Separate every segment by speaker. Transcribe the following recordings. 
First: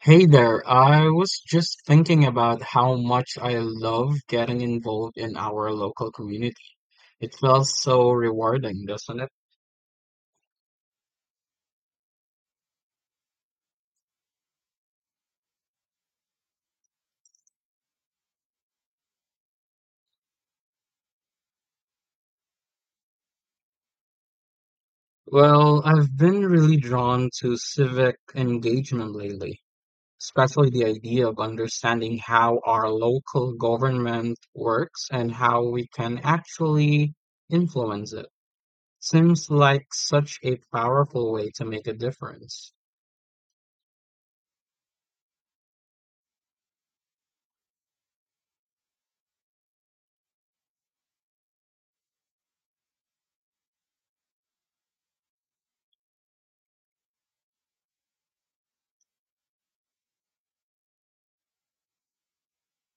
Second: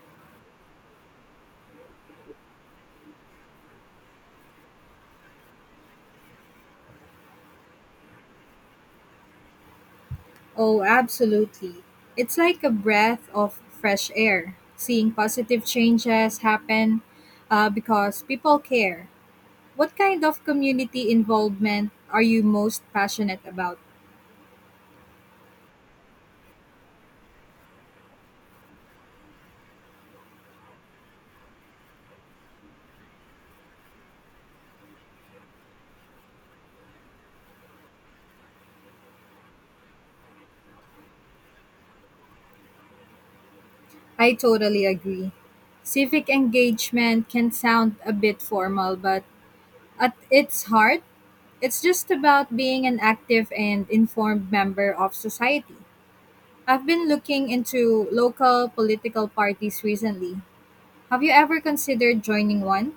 Speaker 1: Hey there, I was just thinking about how much I love getting involved in our local community. It feels so rewarding, doesn't it?
Speaker 2: Oh, absolutely. It's like a breath of fresh air, seeing positive changes happen because people care. What kind of community involvement are you most passionate about?
Speaker 1: Well, I've been really drawn to civic engagement lately, especially the idea of understanding how our local government works and how we can actually influence it. Seems like such a powerful way to make a difference.
Speaker 2: I totally agree. Civic engagement can sound a bit formal, but at its heart, it's just about being an active and informed member of society. I've been looking into local political parties recently. Have you ever considered joining one?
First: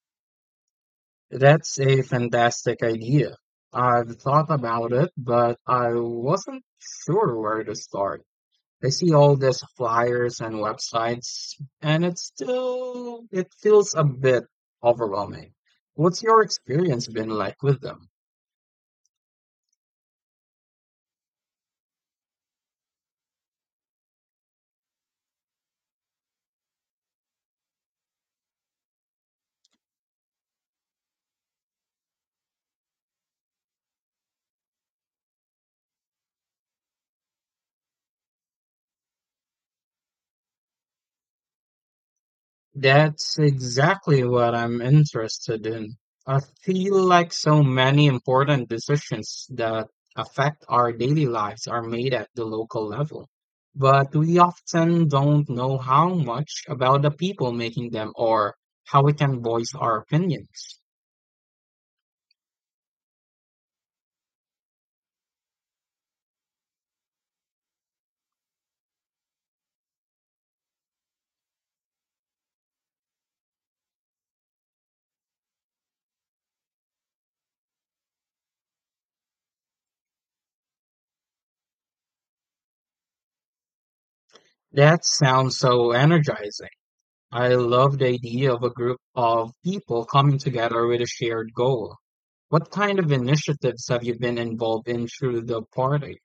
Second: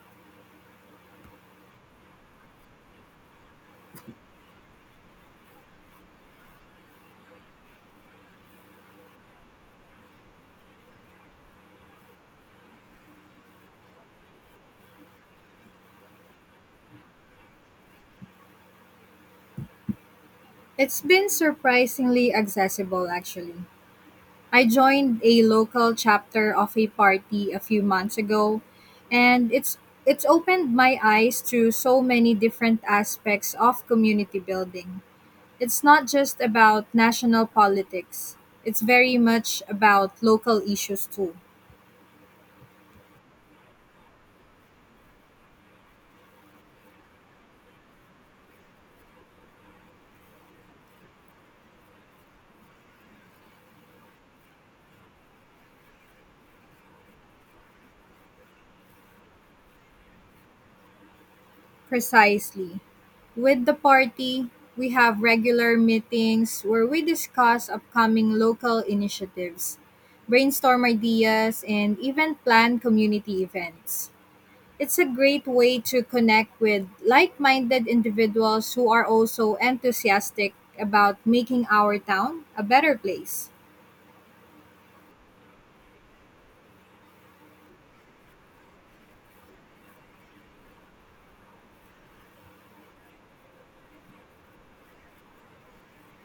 Speaker 1: That's a fantastic idea. I've thought about it, but I wasn't sure where to start. I see all these flyers and websites, and it's still, it feels a bit overwhelming. What's your experience been like with them?
Speaker 2: It's been surprisingly accessible, actually. I joined a local chapter of a party a few months ago, and it's opened my eyes to so many different aspects of community building. It's not just about national politics. It's very much about local issues too.
Speaker 1: That's exactly what I'm interested in. I feel like so many important decisions that affect our daily lives are made at the local level. But we often don't know how much about the people making them or how we can voice our opinions.
Speaker 2: Precisely. With the party, we have regular meetings where we discuss upcoming local initiatives, brainstorm ideas, and even plan community events. It's a great way to connect with like minded individuals who are also enthusiastic about making our town a better place.
Speaker 1: That sounds so energizing. I love the idea of a group of people coming together with a shared goal. What kind of initiatives have you been involved in through the party?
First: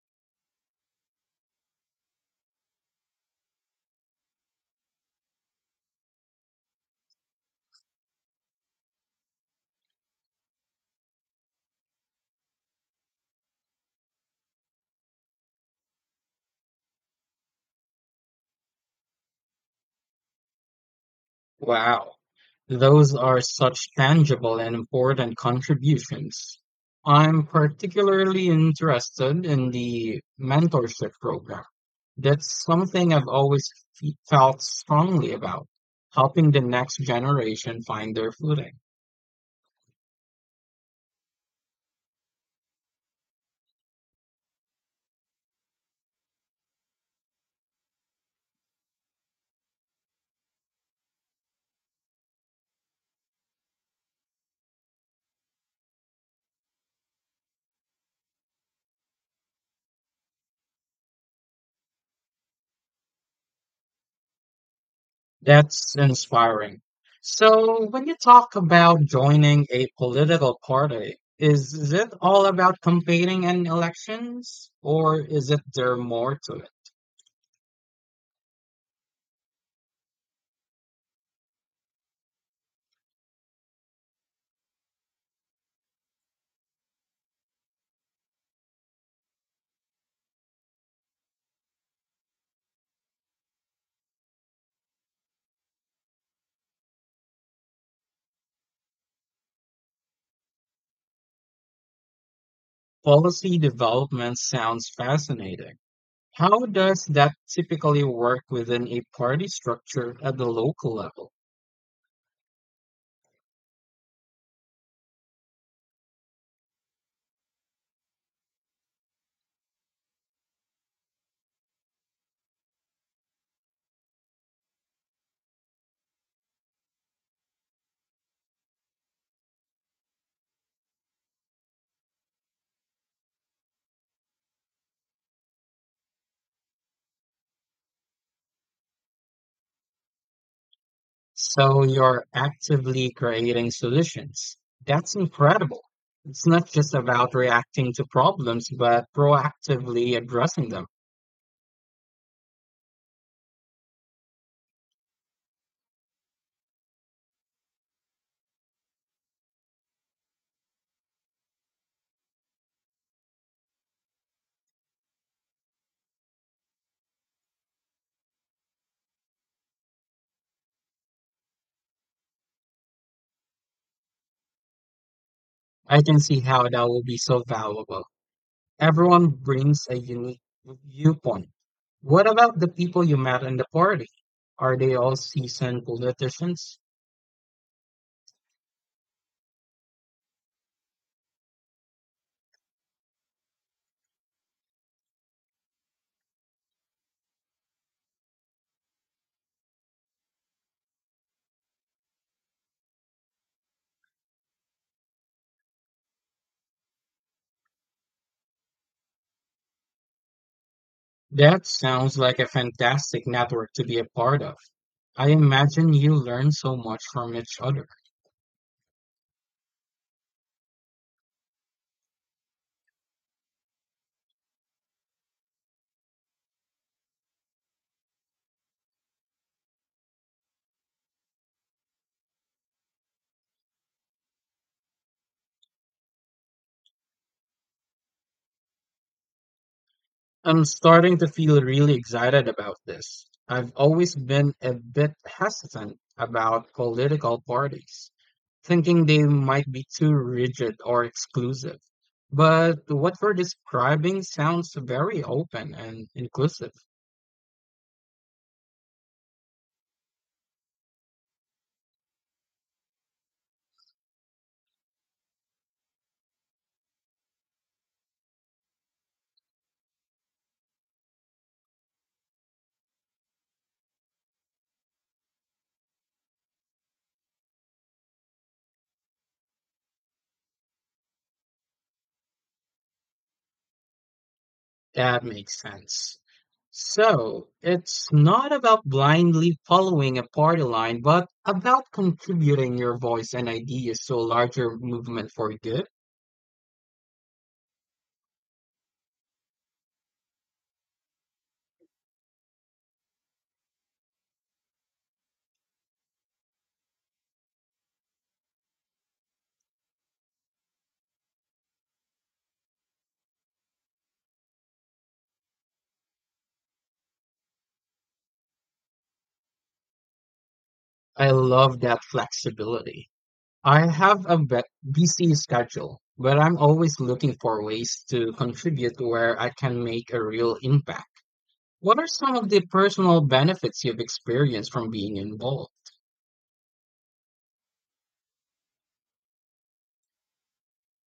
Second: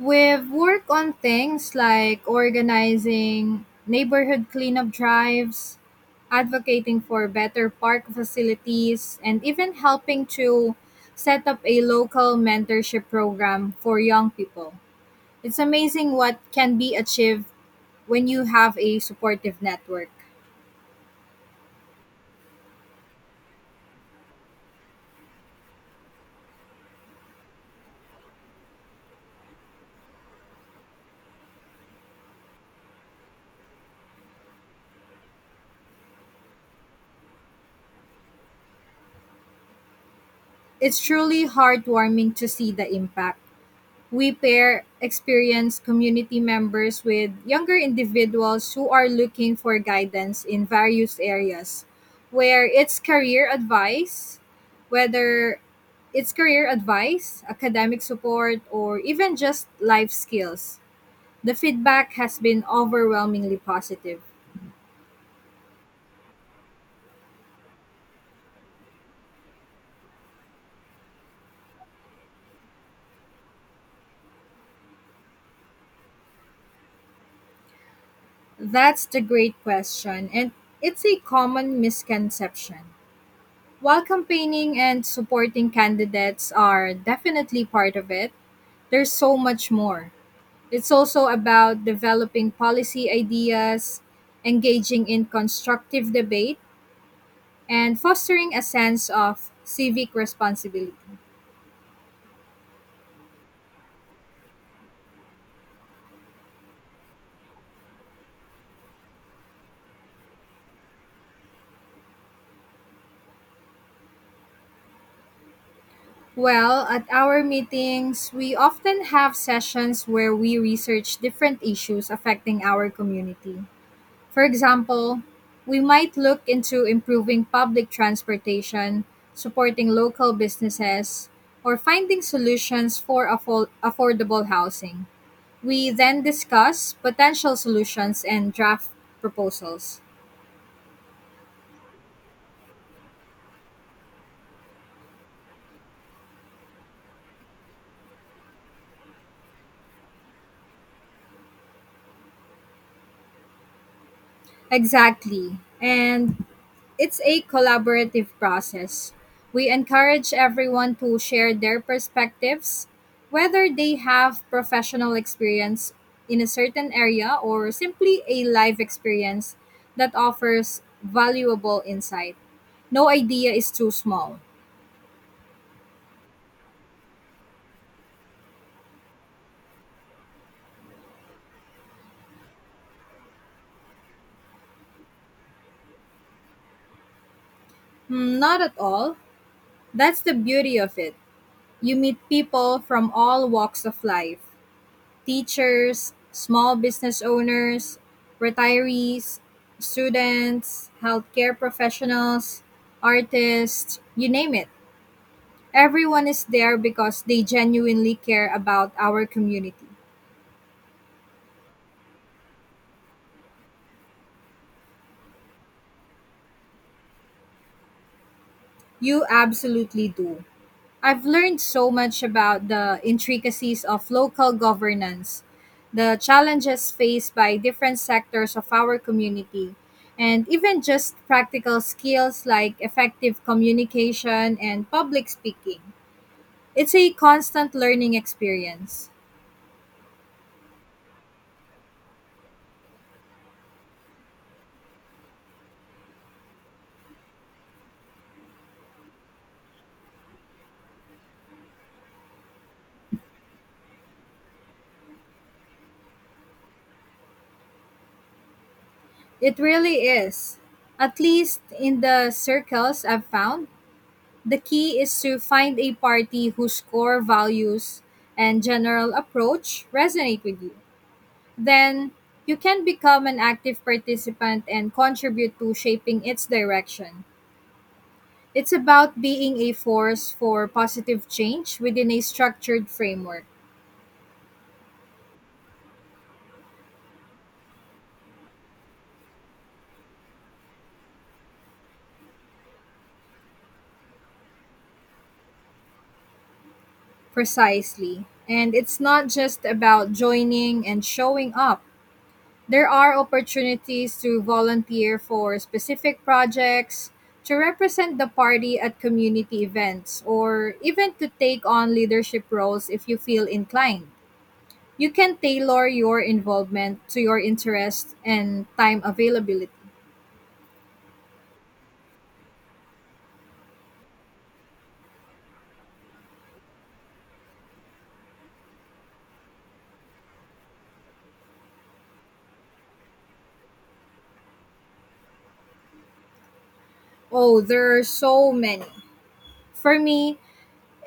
Speaker 2: We've worked on things like organizing neighborhood cleanup drives, advocating for better park facilities, and even helping to set up a local mentorship program for young people. It's amazing what can be achieved when you have a supportive network.
Speaker 1: Wow, those are such tangible and important contributions. I'm particularly interested in the mentorship program. That's something I've always felt strongly about, helping the next generation find their footing.
Speaker 2: It's truly heartwarming to see the impact. We pair experienced community members with younger individuals who are looking for guidance in various areas, where whether it's career advice, academic support, or even just life skills. The feedback has been overwhelmingly positive.
Speaker 1: That's inspiring. So, when you talk about joining a political party, is it all about competing in elections, or is it there more to it?
Speaker 2: That's the great question, and it's a common misconception. While campaigning and supporting candidates are definitely part of it, there's so much more. It's also about developing policy ideas, engaging in constructive debate, and fostering a sense of civic responsibility.
Speaker 1: Policy development sounds fascinating. How does that typically work within a party structure at the local level?
Speaker 2: Well, at our meetings, we often have sessions where we research different issues affecting our community. For example, we might look into improving public transportation, supporting local businesses, or finding solutions for affordable housing. We then discuss potential solutions and draft proposals.
Speaker 1: So you're actively creating solutions. That's incredible. It's not just about reacting to problems, but proactively addressing them.
Speaker 2: Exactly. And it's a collaborative process. We encourage everyone to share their perspectives, whether they have professional experience in a certain area or simply a life experience that offers valuable insight. No idea is too small.
Speaker 1: I can see how that will be so valuable. Everyone brings a unique viewpoint. What about the people you met in the party? Are they all seasoned politicians?
Speaker 2: Not at all. That's the beauty of it. You meet people from all walks of life: teachers, small business owners, retirees, students, healthcare professionals, artists, you name it. Everyone is there because they genuinely care about our community.
Speaker 1: That sounds like a fantastic network to be a part of. I imagine you learn so much from each other.
Speaker 2: You absolutely do. I've learned so much about the intricacies of local governance, the challenges faced by different sectors of our community, and even just practical skills like effective communication and public speaking. It's a constant learning experience.
Speaker 1: I'm starting to feel really excited about this. I've always been a bit hesitant about political parties, thinking they might be too rigid or exclusive. But what we're describing sounds very open and inclusive.
Speaker 2: It really is. At least in the circles I've found, the key is to find a party whose core values and general approach resonate with you. Then you can become an active participant and contribute to shaping its direction. It's about being a force for positive change within a structured framework.
Speaker 1: That makes sense. So, it's not about blindly following a party line, but about contributing your voice and ideas to a larger movement for good.
Speaker 2: Precisely. And it's not just about joining and showing up. There are opportunities to volunteer for specific projects, to represent the party at community events, or even to take on leadership roles if you feel inclined. You can tailor your involvement to your interests and time availability.
Speaker 1: I love that flexibility. I have a busy schedule, but I'm always looking for ways to contribute where I can make a real impact. What are some of the personal benefits you've experienced from being involved?
Speaker 2: Oh, there are so many. For me,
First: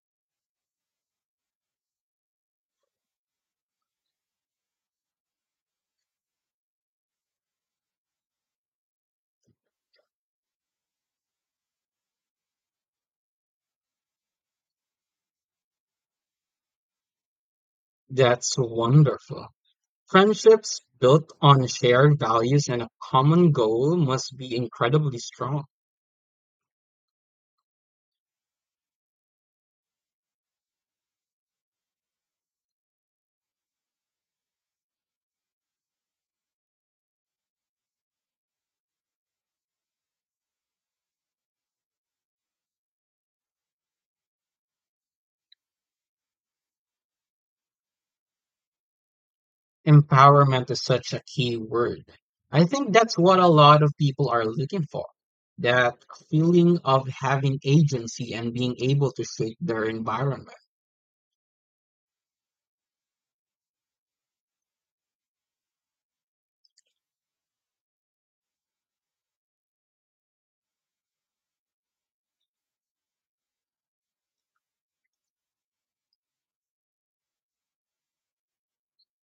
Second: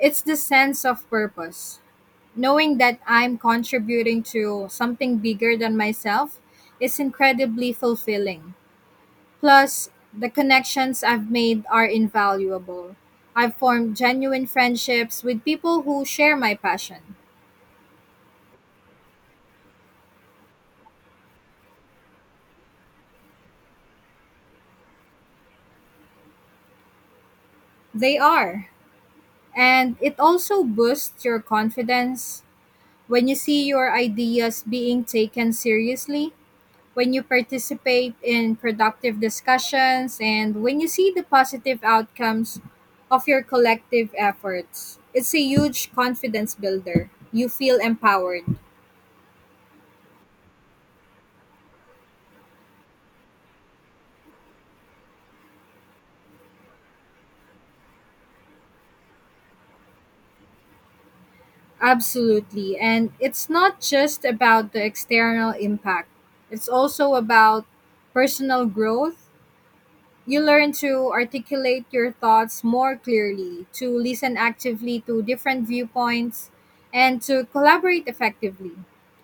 Speaker 2: it's the sense of purpose. Knowing that I'm contributing to something bigger than myself is incredibly fulfilling. Plus, the connections I've made are invaluable. I've formed genuine friendships with people who share my passion.
Speaker 1: That's wonderful. Friendships built on shared values and a common goal must be incredibly strong.
Speaker 2: They are. And it also boosts your confidence, when you see your ideas being taken seriously, when you participate in productive discussions, and when you see the positive outcomes of your collective efforts. It's a huge confidence builder. You feel empowered.
Speaker 1: Empowerment is such a key word. I think that's what a lot of people are looking for. That feeling of having agency and being able to shape their environment.
Speaker 2: Absolutely. And it's not just about the external impact, it's also about personal growth. You learn to articulate your thoughts more clearly, to listen actively to different viewpoints, and to collaborate effectively.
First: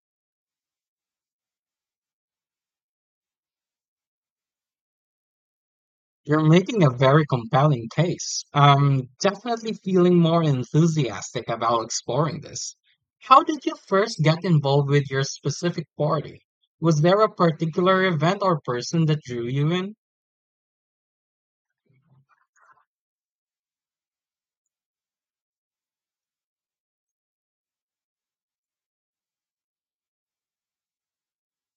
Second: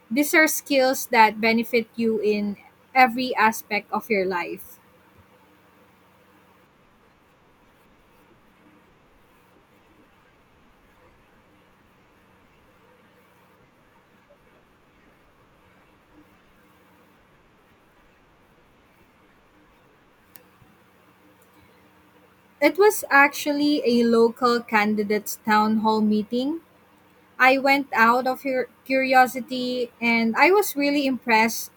Speaker 2: These are skills that benefit you in every aspect of your life.
Speaker 1: You're making a very compelling case. I'm definitely feeling more enthusiastic about exploring this. How did you first get involved with your specific party? Was there a particular event or person that drew you in?
Speaker 2: It was actually a local candidates town hall meeting. I went out of your curiosity and I was really impressed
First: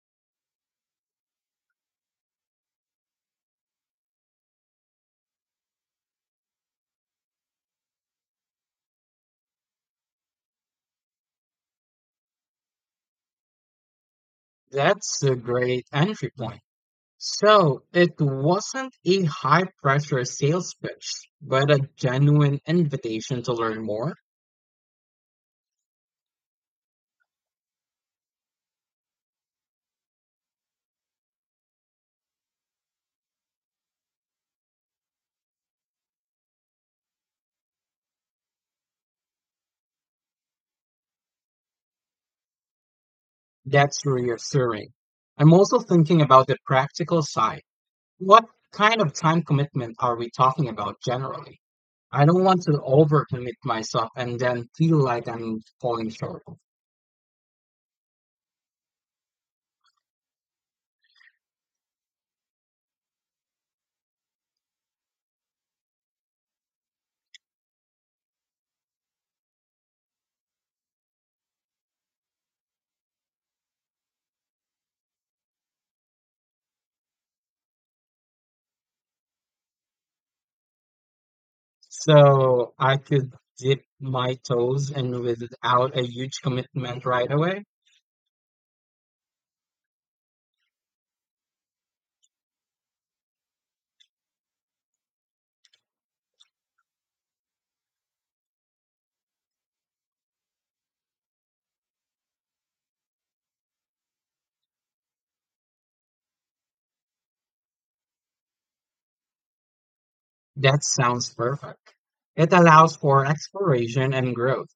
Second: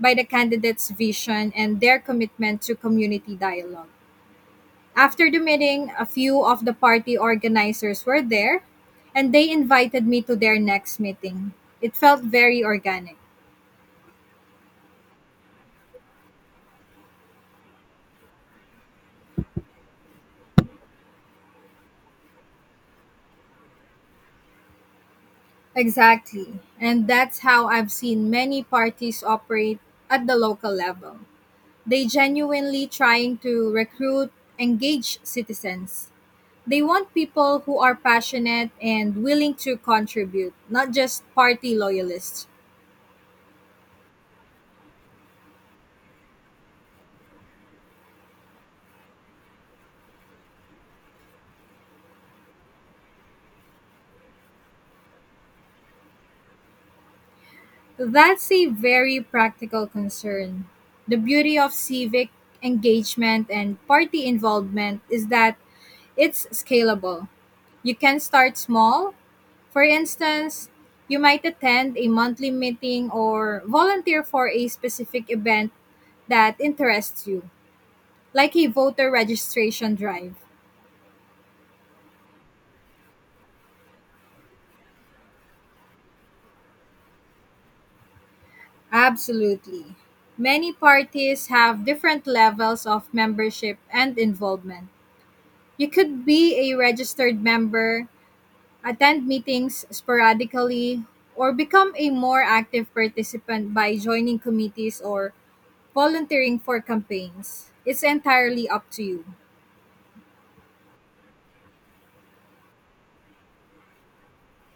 Speaker 2: by the candidates' vision and their commitment to community dialogue. After the meeting, a few of the party organizers were there and they invited me to their next meeting. It felt very organic.
Speaker 1: That's a great entry point. So it wasn't a high pressure sales pitch, but a genuine invitation to learn more.
Speaker 2: Exactly. And that's how I've seen many parties operate at the local level. They genuinely trying to recruit engaged citizens. They want people who are passionate and willing to contribute, not just party loyalists.
Speaker 1: That's reassuring. I'm also thinking about the practical side. What kind of time commitment are we talking about generally? I don't want to overcommit myself and then feel like I'm falling short.
Speaker 2: That's a very practical concern. The beauty of civic engagement and party involvement is that it's scalable. You can start small. For instance, you might attend a monthly meeting or volunteer for a specific event that interests you, like a voter registration drive.
Speaker 1: So I could dip my toes in without a huge commitment right away.
Speaker 2: Absolutely. Many parties have different levels of membership and involvement. You could be a registered member, attend meetings sporadically, or become a more active participant by joining committees or volunteering for campaigns. It's entirely up to you.
Speaker 1: That sounds perfect. It allows for exploration and growth.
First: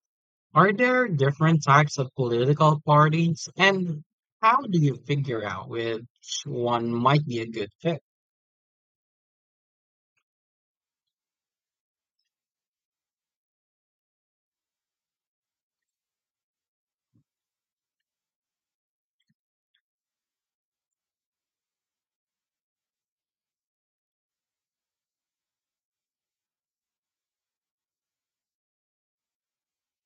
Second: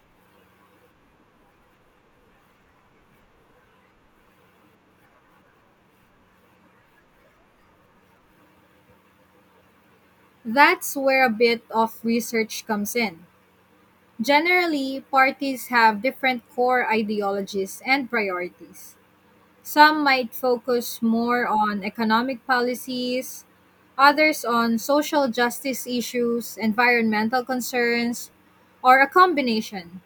Speaker 1: Are there different types of political parties, and how do you figure out which one might be a good fit?
Speaker 2: That's where a bit of research comes in. Generally, parties have different core ideologies and priorities. Some might focus more on economic policies, others on social justice issues, environmental concerns, or a combination.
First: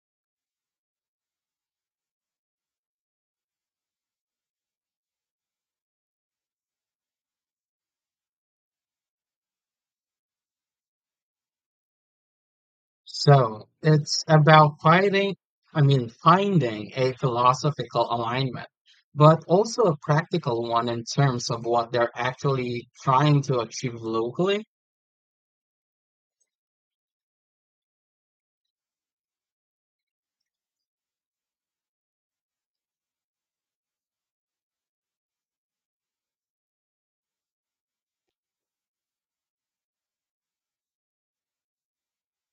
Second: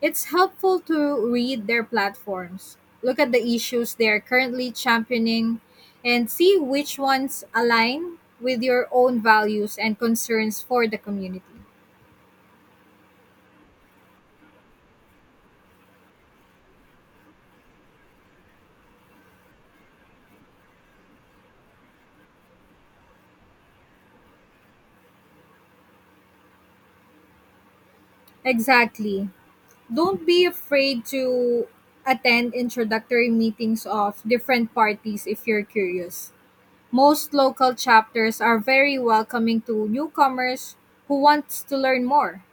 Speaker 2: It's helpful to read their platforms, look at the issues they are currently championing, and see which ones align with your own values and concerns for the community.
Speaker 1: So it's about fighting, I mean, finding a philosophical alignment, but also a practical one in terms of what they're actually trying to achieve locally.
Speaker 2: Exactly. Don't be afraid to attend introductory meetings of different parties if you're curious. Most local chapters are very welcoming to newcomers who want to learn more.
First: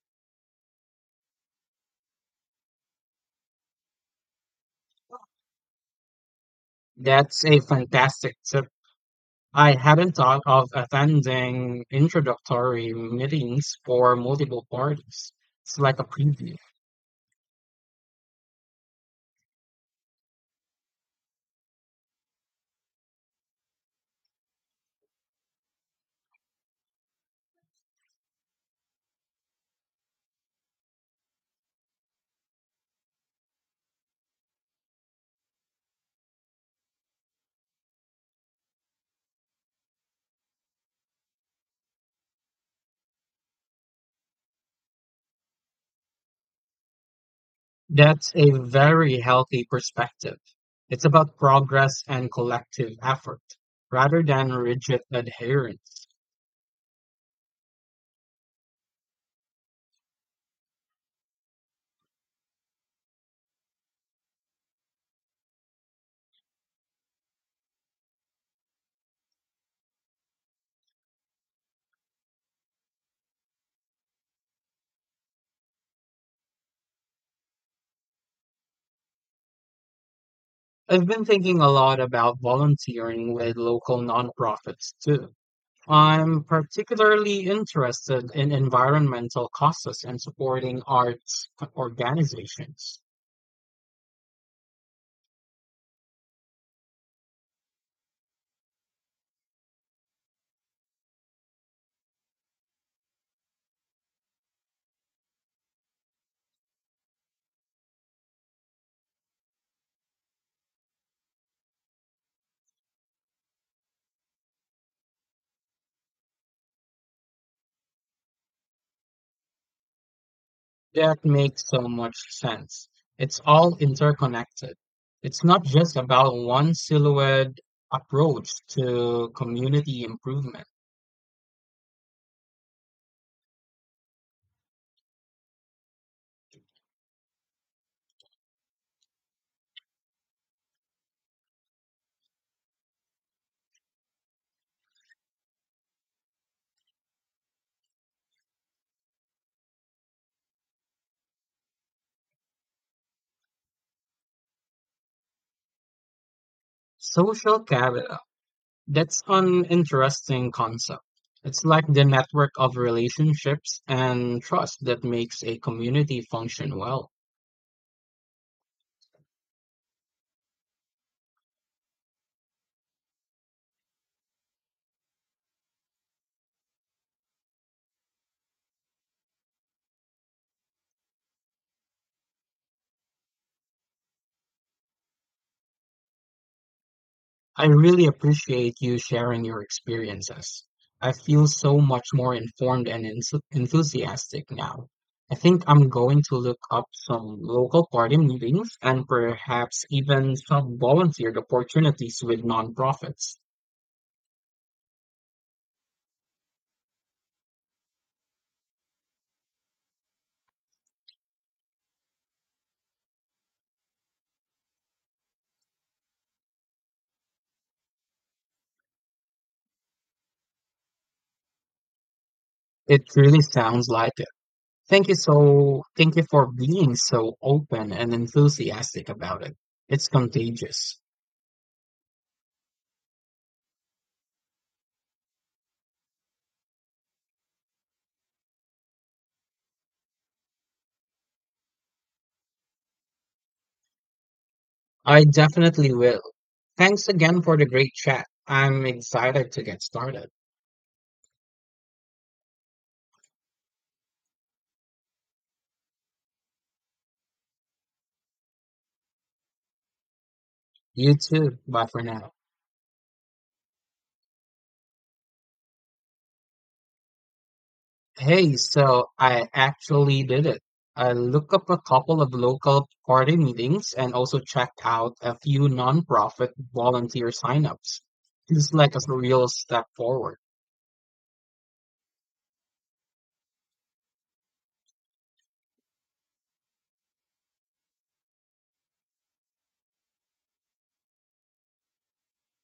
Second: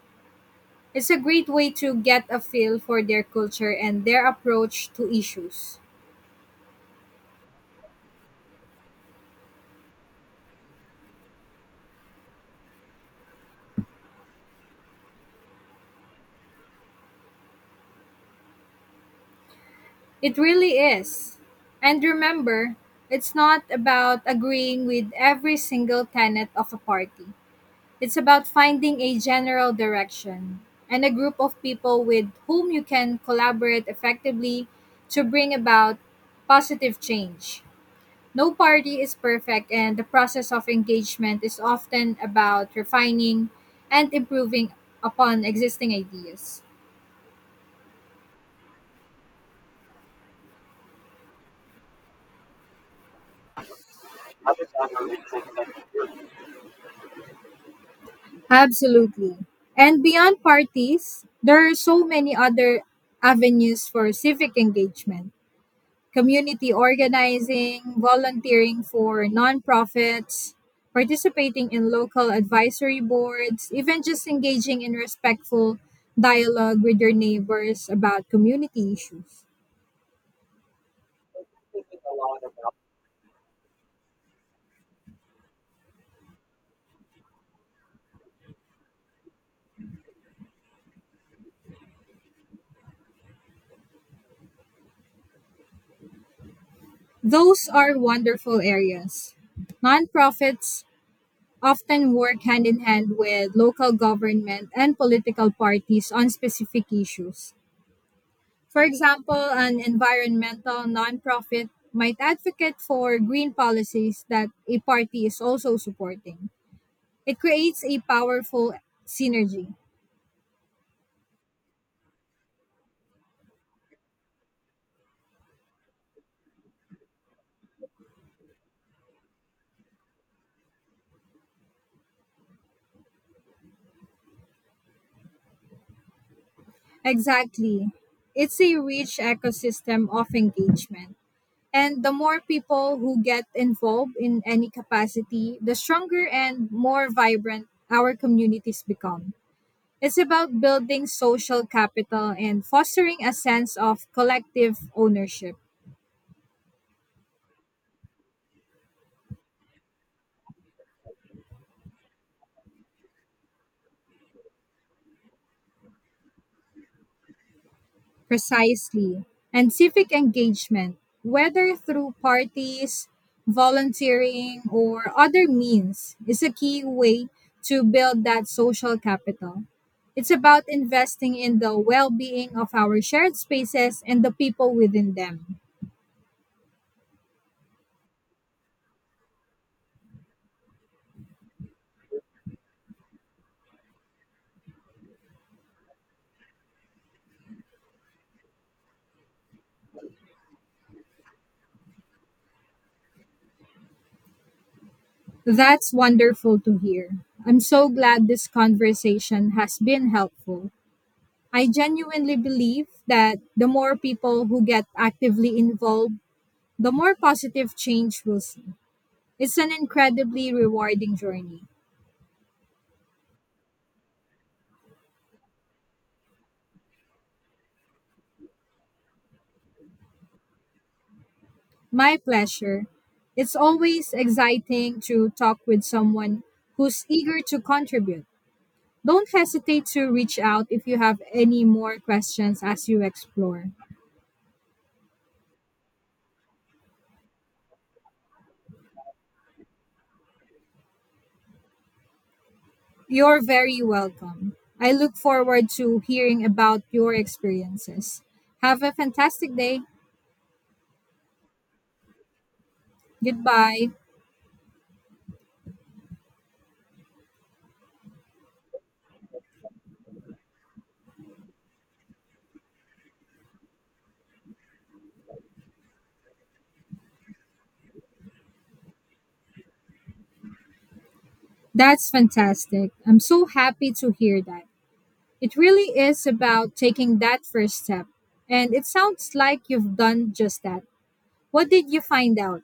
Speaker 2: It's a great way to get a feel for their culture and their approach to issues.
Speaker 1: That's a fantastic tip. I hadn't thought of attending introductory meetings for multiple parties. It's like a preview.
Speaker 2: It really is. And remember, it's not about agreeing with every single tenet of a party. It's about finding a general direction and a group of people with whom you can collaborate effectively to bring about positive change. No party is perfect, and the process of engagement is often about refining and improving upon existing ideas.
Speaker 1: That's a very healthy perspective. It's about progress and collective effort rather than rigid adherence.
Speaker 2: Absolutely. And beyond parties, there are so many other avenues for civic engagement: community organizing, volunteering for nonprofits, participating in local advisory boards, even just engaging in respectful dialogue with your neighbors about community issues.
Speaker 1: I've been thinking a lot about volunteering with local nonprofits too. I'm particularly interested in environmental causes and supporting arts organizations.
Speaker 2: Those are wonderful areas. Nonprofits often work hand in hand with local government and political parties on specific issues. For example, an environmental nonprofit might advocate for green policies that a party is also supporting. It creates a powerful synergy.
Speaker 1: That makes so much sense. It's all interconnected. It's not just about one silhouette approach to community improvement.
Speaker 2: Exactly. It's a rich ecosystem of engagement. And the more people who get involved in any capacity, the stronger and more vibrant our communities become. It's about building social capital and fostering a sense of collective ownership.
Speaker 1: Social capital. That's an interesting concept. It's like the network of relationships and trust that makes a community function well.
Speaker 2: Precisely. And civic engagement, whether through parties, volunteering, or other means, is a key way to build that social capital. It's about investing in the well being of our shared spaces and the people within them.
Speaker 1: I really appreciate you sharing your experiences. I feel so much more informed and enthusiastic now. I think I'm going to look up some local party meetings and perhaps even some volunteered opportunities with nonprofits.
Speaker 2: That's wonderful to hear. I'm so glad this conversation has been helpful. I genuinely believe that the more people who get actively involved, the more positive change we'll see. It's an incredibly rewarding journey.
Speaker 1: It really sounds like it. Thank you for being so open and enthusiastic about it. It's contagious.
Speaker 2: My pleasure. It's always exciting to talk with someone who's eager to contribute. Don't hesitate to reach out if you have any more questions as you explore.
Speaker 1: I definitely will. Thanks again for the great chat. I'm excited to get started.
Speaker 2: You're very welcome. I look forward to hearing about your experiences. Have a fantastic day.
Speaker 1: You too. Bye for now.
Speaker 2: Goodbye.
Speaker 1: Hey, so I actually did it. I looked up a couple of local party meetings and also checked out a few nonprofit volunteer signups. It's like a real step forward.
Speaker 2: That's fantastic. I'm so happy to hear that. It really is about taking that first step. And it sounds like you've done just that. What did you find out?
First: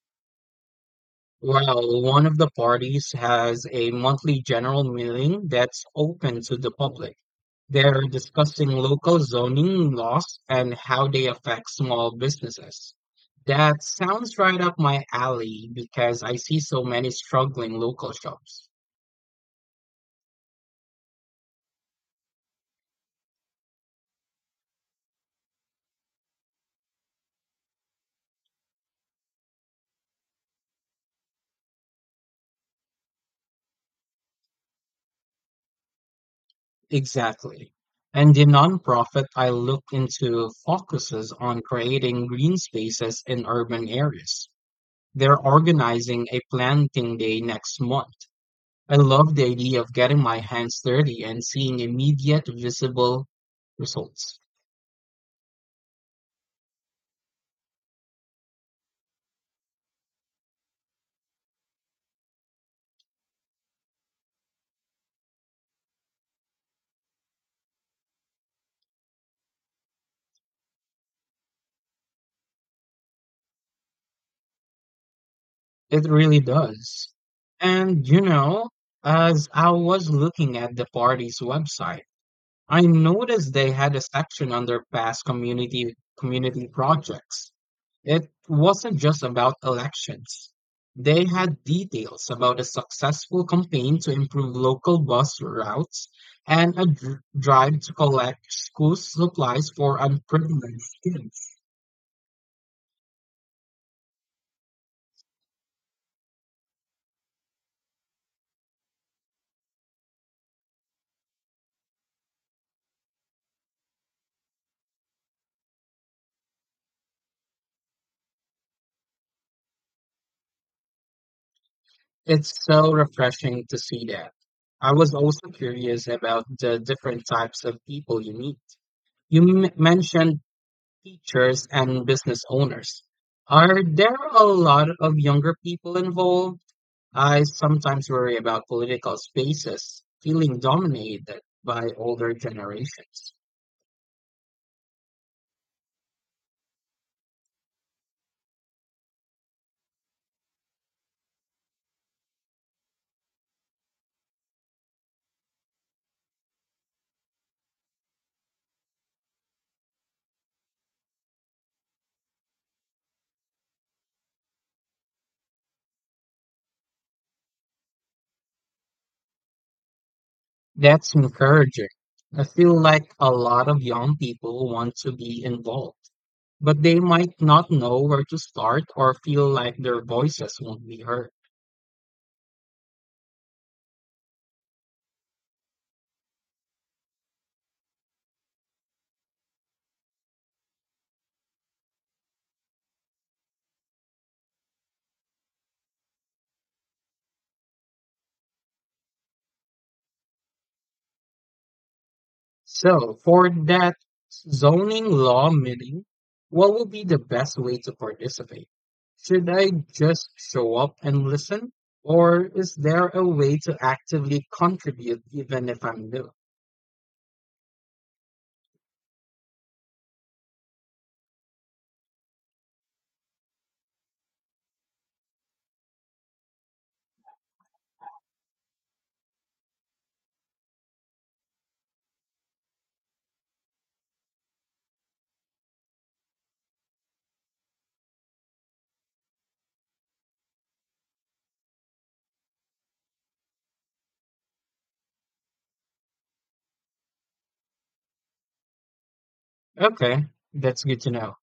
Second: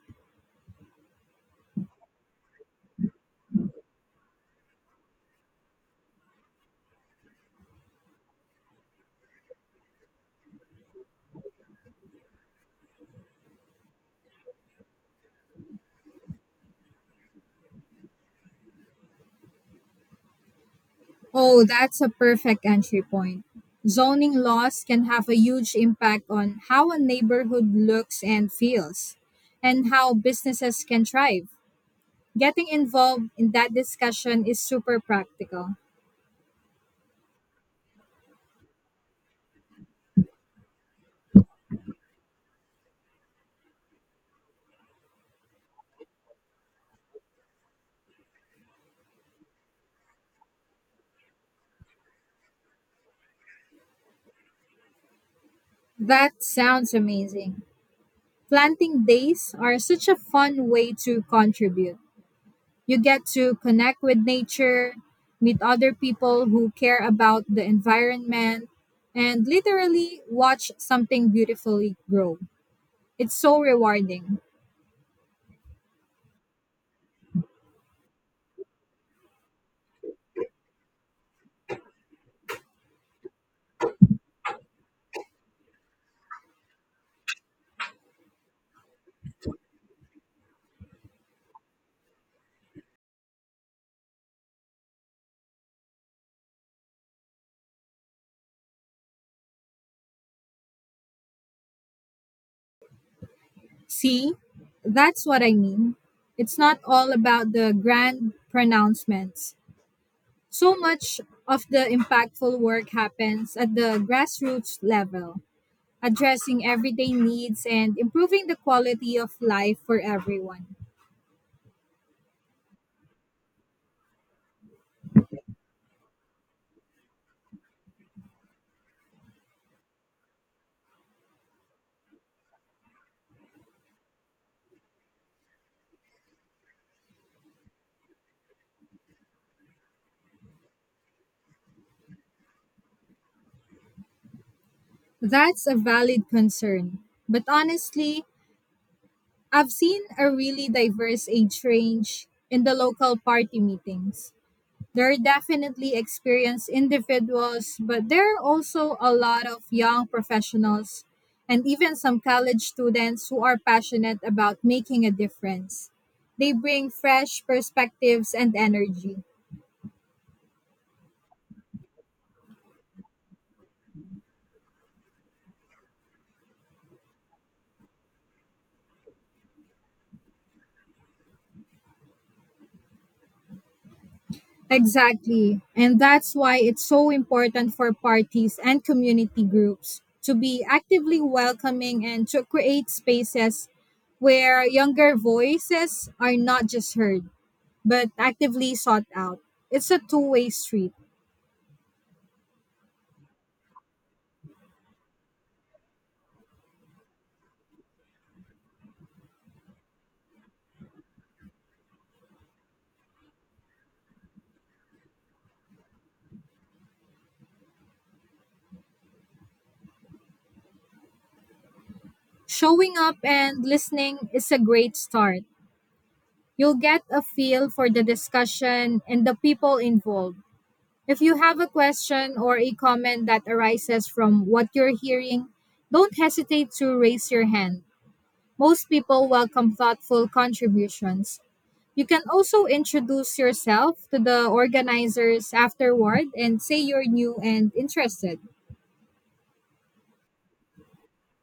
Speaker 1: Well, one of the parties has a monthly general meeting that's open to the public. They're discussing local zoning laws and how they affect small businesses. That sounds right up my alley because I see so many struggling local shops.
Speaker 2: Oh, that's a perfect entry point. Zoning laws can have a huge impact on how a neighborhood looks and feels, and how businesses can thrive. Getting involved in that discussion is super practical.
Speaker 1: Exactly. And the nonprofit I look into focuses on creating green spaces in urban areas. They're organizing a planting day next month. I love the idea of getting my hands dirty and seeing immediate visible results.
Speaker 2: That sounds amazing. Planting days are such a fun way to contribute. You get to connect with nature, meet other people who care about the environment, and literally watch something beautifully grow. It's so rewarding.
Speaker 1: It really does. And you know, as I was looking at the party's website, I noticed they had a section under past community projects. It wasn't just about elections. They had details about a successful campaign to improve local bus routes and a drive to collect school supplies for unprivileged kids.
Speaker 2: See, that's what I mean. It's not all about the grand pronouncements. So much of the impactful work happens at the grassroots level, addressing everyday needs and improving the quality of life for everyone.
Speaker 1: It's so refreshing to see that. I was also curious about the different types of people you meet. You mentioned teachers and business owners. Are there a lot of younger people involved? I sometimes worry about political spaces feeling dominated by older generations.
Speaker 2: That's a valid concern. But honestly, I've seen a really diverse age range in the local party meetings. There are definitely experienced individuals, but there are also a lot of young professionals and even some college students who are passionate about making a difference. They bring fresh perspectives and energy.
Speaker 1: That's encouraging. I feel like a lot of young people want to be involved, but they might not know where to start or feel like their voices won't be heard.
Speaker 2: Exactly. And that's why it's so important for parties and community groups to be actively welcoming and to create spaces where younger voices are not just heard, but actively sought out. It's a two-way street.
Speaker 1: So, for that zoning law meeting, what would be the best way to participate? Should I just show up and listen? Or is there a way to actively contribute even if I'm new?
Speaker 2: Showing up and listening is a great start. You'll get a feel for the discussion and the people involved. If you have a question or a comment that arises from what you're hearing, don't hesitate to raise your hand. Most people welcome thoughtful contributions. You can also introduce yourself to the organizers afterward and say you're new and interested.
Speaker 1: Okay, that's good to know.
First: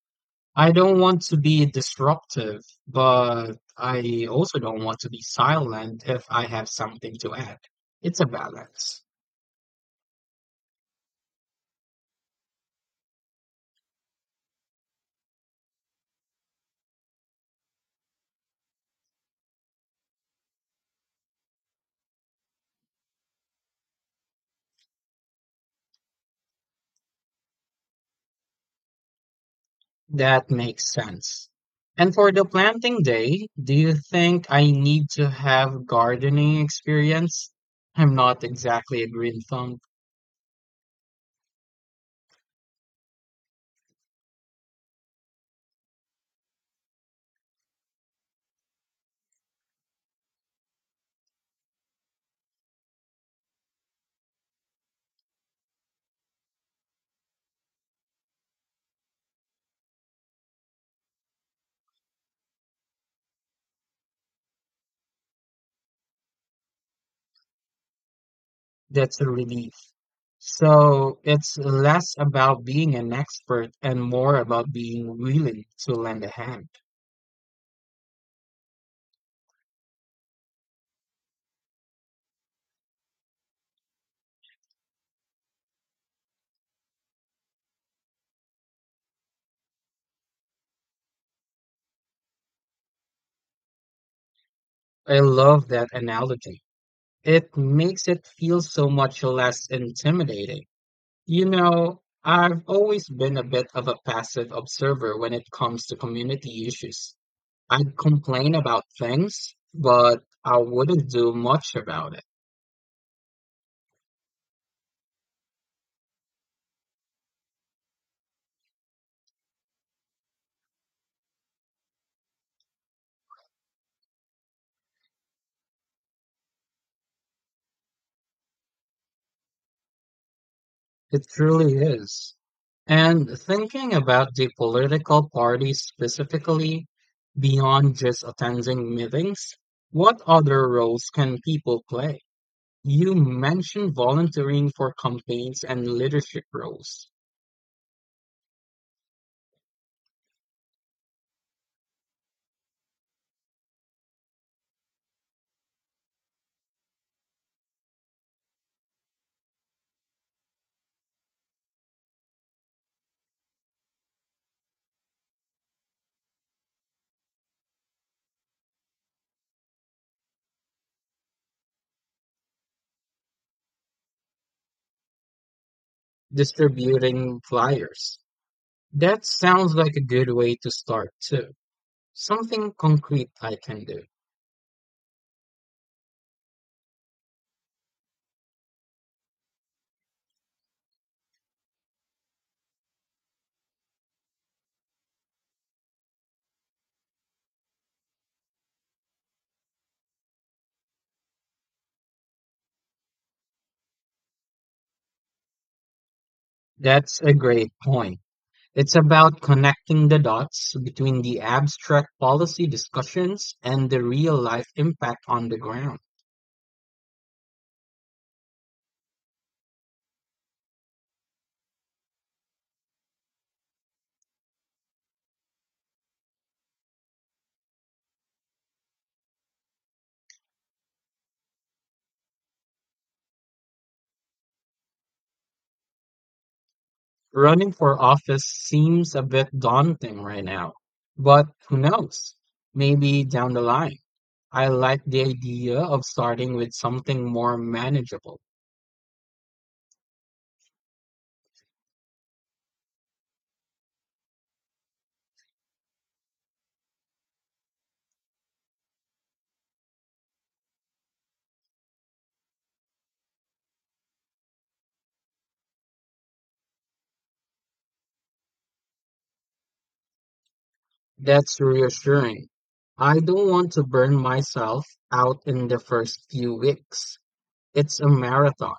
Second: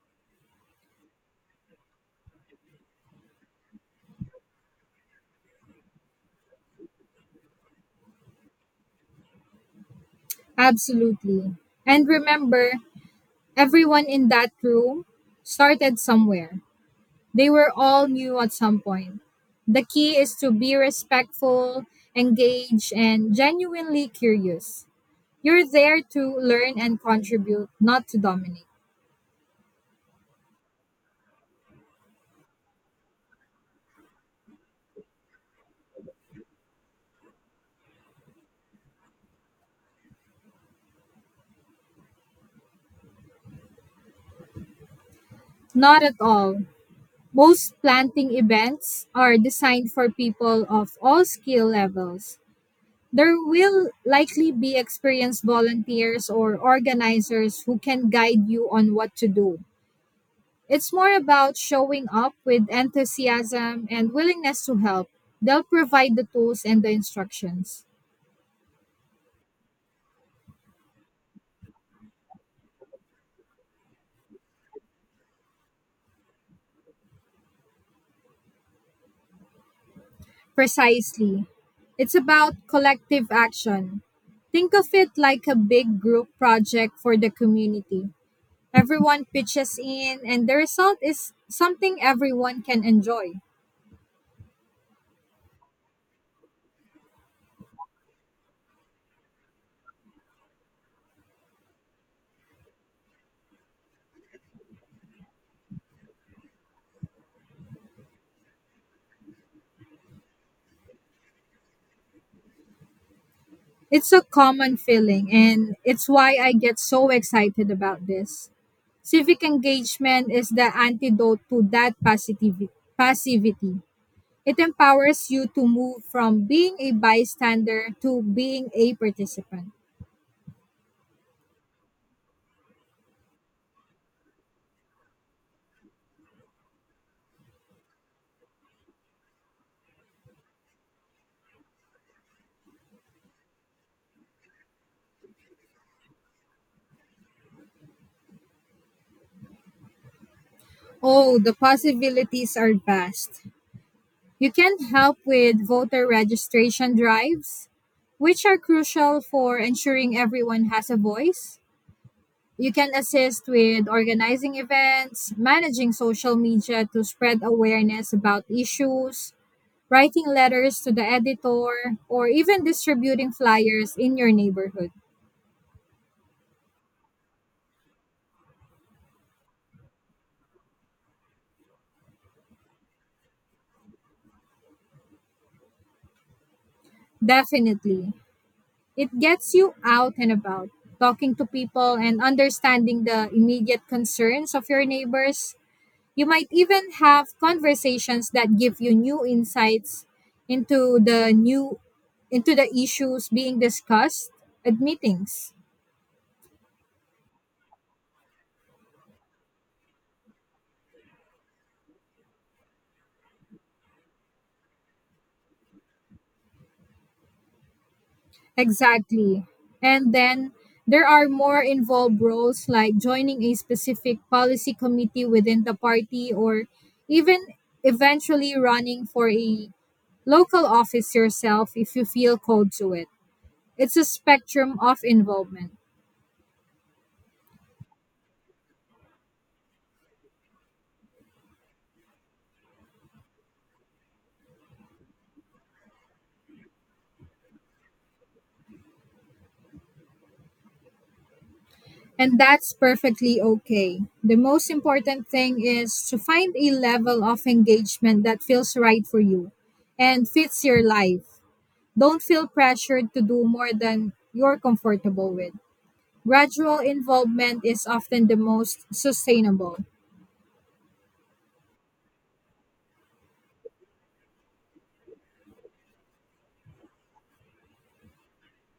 Speaker 1: I don't want to be disruptive, but I also don't want to be silent if I have something to add. It's a balance.
Speaker 2: Absolutely. And remember, everyone in that room started somewhere. They were all new at some point. The key is to be respectful, engaged, and genuinely curious. You're there to learn and contribute, not to dominate.
Speaker 1: That makes sense. And for the planting day, do you think I need to have gardening experience? I'm not exactly a green thumb.
Speaker 2: Not at all. Most planting events are designed for people of all skill levels. There will likely be experienced volunteers or organizers who can guide you on what to do. It's more about showing up with enthusiasm and willingness to help. They'll provide the tools and the instructions.
Speaker 1: That's a relief. So it's less about being an expert and more about being willing to lend a hand.
Speaker 2: Precisely. It's about collective action. Think of it like a big group project for the community. Everyone pitches in, and the result is something everyone can enjoy.
Speaker 1: I love that analogy. It makes it feel so much less intimidating. You know, I've always been a bit of a passive observer when it comes to community issues. I'd complain about things, but I wouldn't do much about it.
Speaker 2: It's a common feeling, and it's why I get so excited about this. Civic engagement is the antidote to that passivity. It empowers you to move from being a bystander to being a participant.
Speaker 1: It truly is. And thinking about the political parties specifically, beyond just attending meetings, what other roles can people play? You mentioned volunteering for campaigns and leadership roles.
Speaker 2: Oh, the possibilities are vast. You can help with voter registration drives, which are crucial for ensuring everyone has a voice. You can assist with organizing events, managing social media to spread awareness about issues, writing letters to the editor, or even distributing flyers in your neighborhood.
Speaker 1: Distributing flyers, that sounds like a good way to start, too. Something concrete I can do.
Speaker 2: Definitely. It gets you out and about, talking to people and understanding the immediate concerns of your neighbors. You might even have conversations that give you new insights into the new into the issues being discussed at meetings.
Speaker 1: That's a great point. It's about connecting the dots between the abstract policy discussions and the real life impact on the ground.
Speaker 2: Exactly. And then there are more involved roles like joining a specific policy committee within the party or even eventually running for a local office yourself if you feel called to it. It's a spectrum of involvement.
Speaker 1: Running for office seems a bit daunting right now, but who knows? Maybe down the line. I like the idea of starting with something more manageable.
Speaker 2: And that's perfectly okay. The most important thing is to find a level of engagement that feels right for you and fits your life. Don't feel pressured to do more than you're comfortable with. Gradual involvement is often the most sustainable.
Speaker 1: That's reassuring. I don't want to burn myself out in the first few weeks. It's a marathon,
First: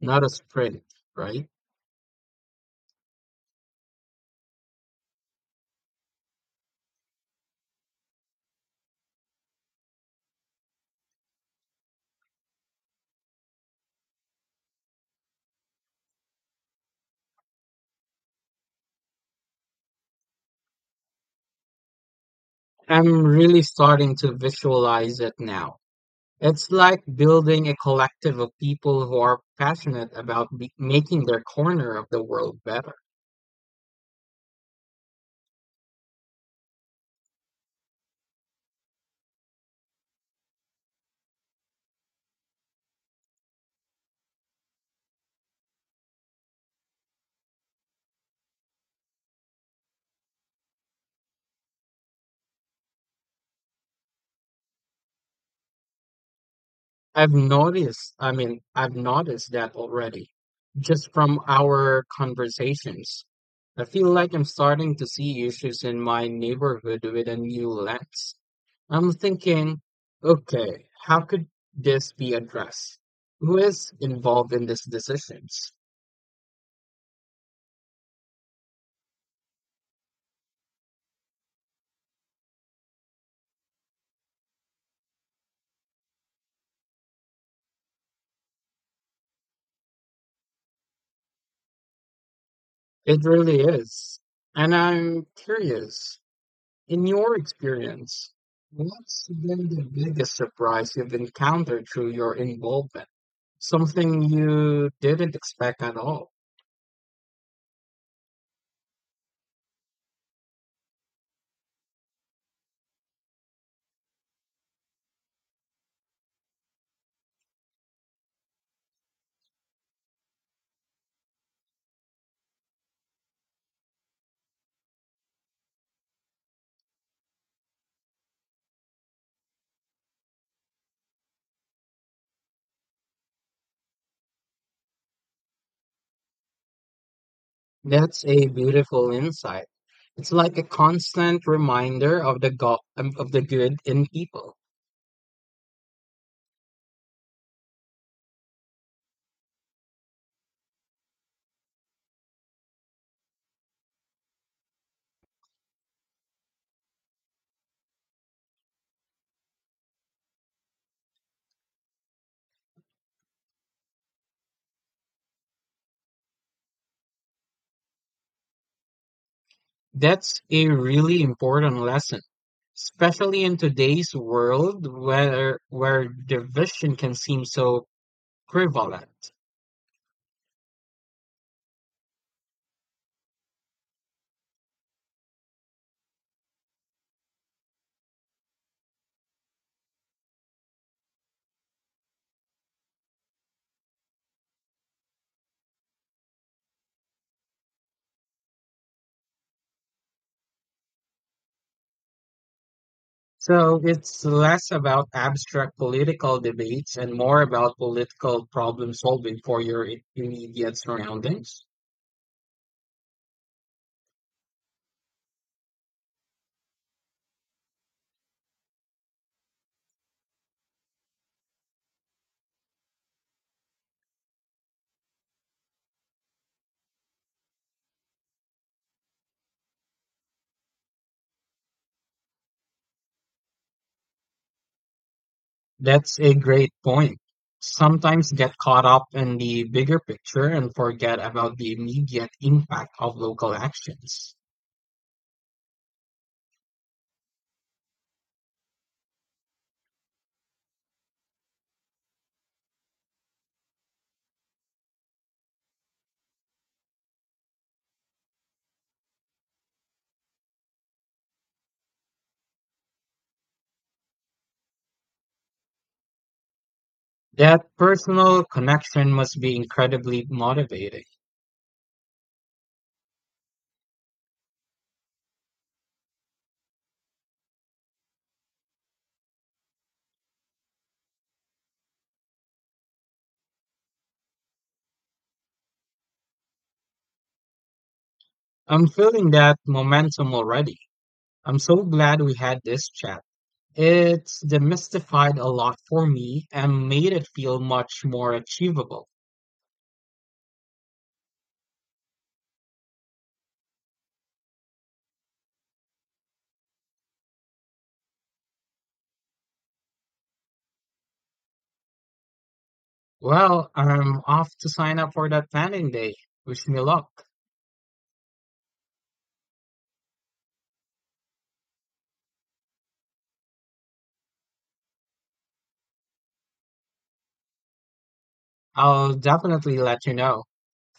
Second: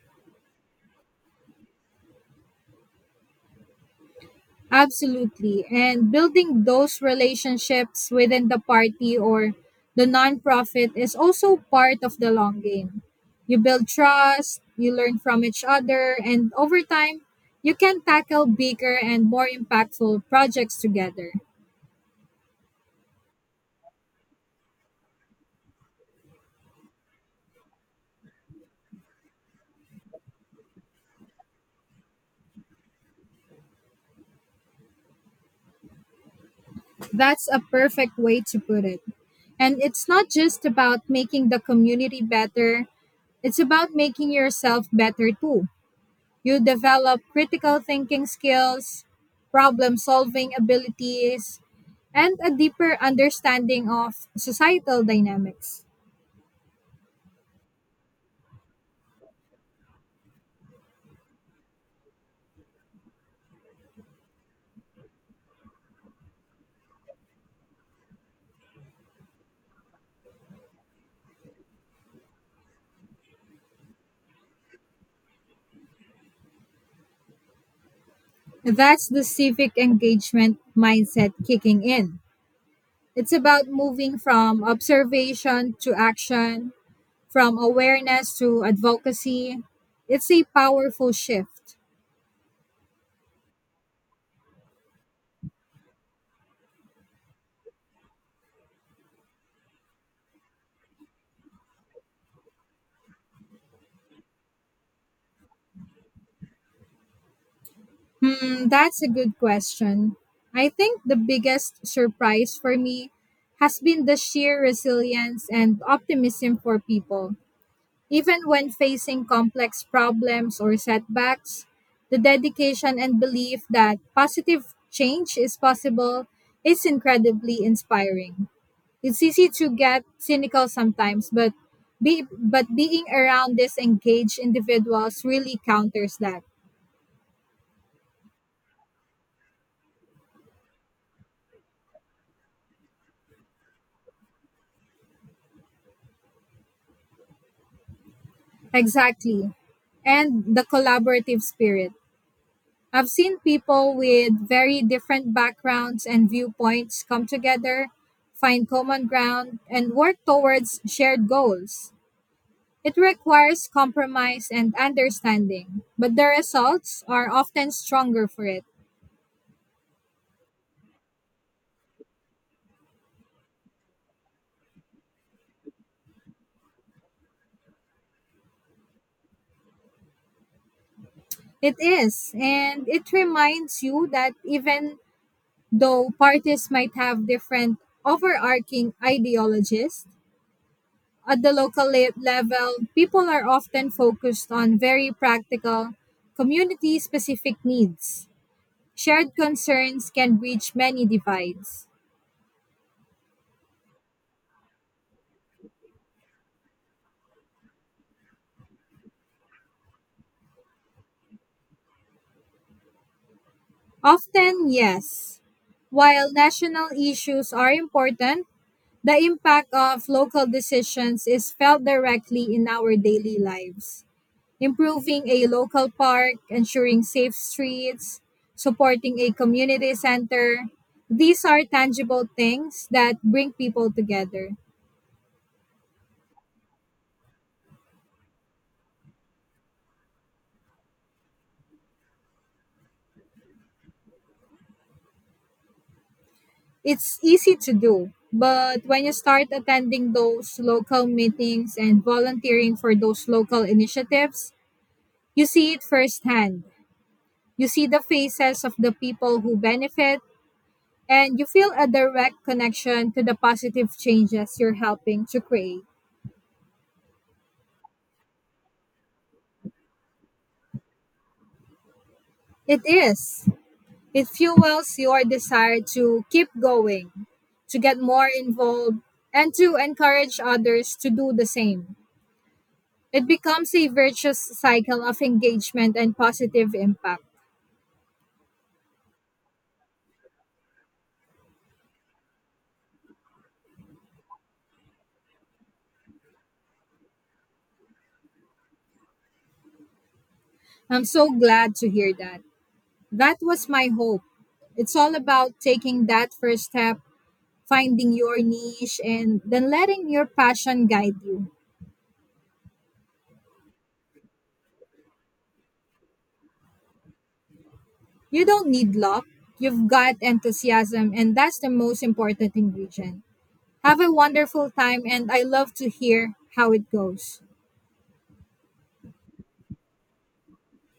Speaker 1: not a sprint, right?
Speaker 2: Absolutely. And building those relationships within the party or the nonprofit is also part of the long game. You build trust, you learn from each other, and over time, you can tackle bigger and more impactful projects together.
Speaker 1: I'm really starting to visualize it now. It's like building a collective of people who are passionate about making their corner of the world better.
Speaker 2: That's a perfect way to put it. And it's not just about making the community better, it's about making yourself better too. You develop critical thinking skills, problem solving abilities, and a deeper understanding of societal dynamics.
Speaker 1: I've noticed that already, just from our conversations. I feel like I'm starting to see issues in my neighborhood with a new lens. I'm thinking, okay, how could this be addressed? Who is involved in these decisions?
Speaker 2: That's the civic engagement mindset kicking in. It's about moving from observation to action, from awareness to advocacy, it's a powerful shift.
Speaker 1: It really is. And I'm curious. In your experience, what's been the biggest surprise you've encountered through your involvement? Something you didn't expect at all.
Speaker 2: Hmm, that's a good question. I think the biggest surprise for me has been the sheer resilience and optimism for people. Even when facing complex problems or setbacks, the dedication and belief that positive change is possible is incredibly inspiring. It's easy to get cynical sometimes, but being around these engaged individuals really counters that.
Speaker 1: That's a beautiful insight. It's like a constant reminder of the of the good in people.
Speaker 2: Exactly. And the collaborative spirit. I've seen people with very different backgrounds and viewpoints come together, find common ground, and work towards shared goals. It requires compromise and understanding, but the results are often stronger for it.
Speaker 1: That's a really important lesson, especially in today's world where division can seem so prevalent.
Speaker 2: It is. And it reminds you that even though parties might have different overarching ideologies, at the level, people are often focused on very practical, community specific needs. Shared concerns can bridge many divides.
Speaker 1: So it's less about abstract political debates and more about political problem solving for your immediate surroundings.
Speaker 2: Often, yes. While national issues are important, the impact of local decisions is felt directly in our daily lives. Improving a local park, ensuring safe streets, supporting a community center. These are tangible things that bring people together.
Speaker 1: That's a great point. Sometimes get caught up in the bigger picture and forget about the immediate impact of local actions.
Speaker 2: It's easy to do, but when you start attending those local meetings and volunteering for those local initiatives, you see it firsthand. You see the faces of the people who benefit, and you feel a direct connection to the positive changes you're helping to create.
Speaker 1: That personal connection must be incredibly motivating.
Speaker 2: It is. It fuels your desire to keep going, to get more involved, and to encourage others to do the same. It becomes a virtuous cycle of engagement and positive impact.
Speaker 1: I'm feeling that momentum already. I'm so glad we had this chat. It demystified a lot for me and made it feel much more achievable.
Speaker 2: I'm so glad to hear that. That was my hope. It's all about taking that first step, finding your niche, and then letting your passion guide you.
Speaker 1: Well, I'm off to sign up for that planning day. Wish me luck.
Speaker 2: You don't need luck, you've got enthusiasm, and that's the most important ingredient. Have a wonderful time, and I love to hear how it goes.
Speaker 1: I'll definitely let you know.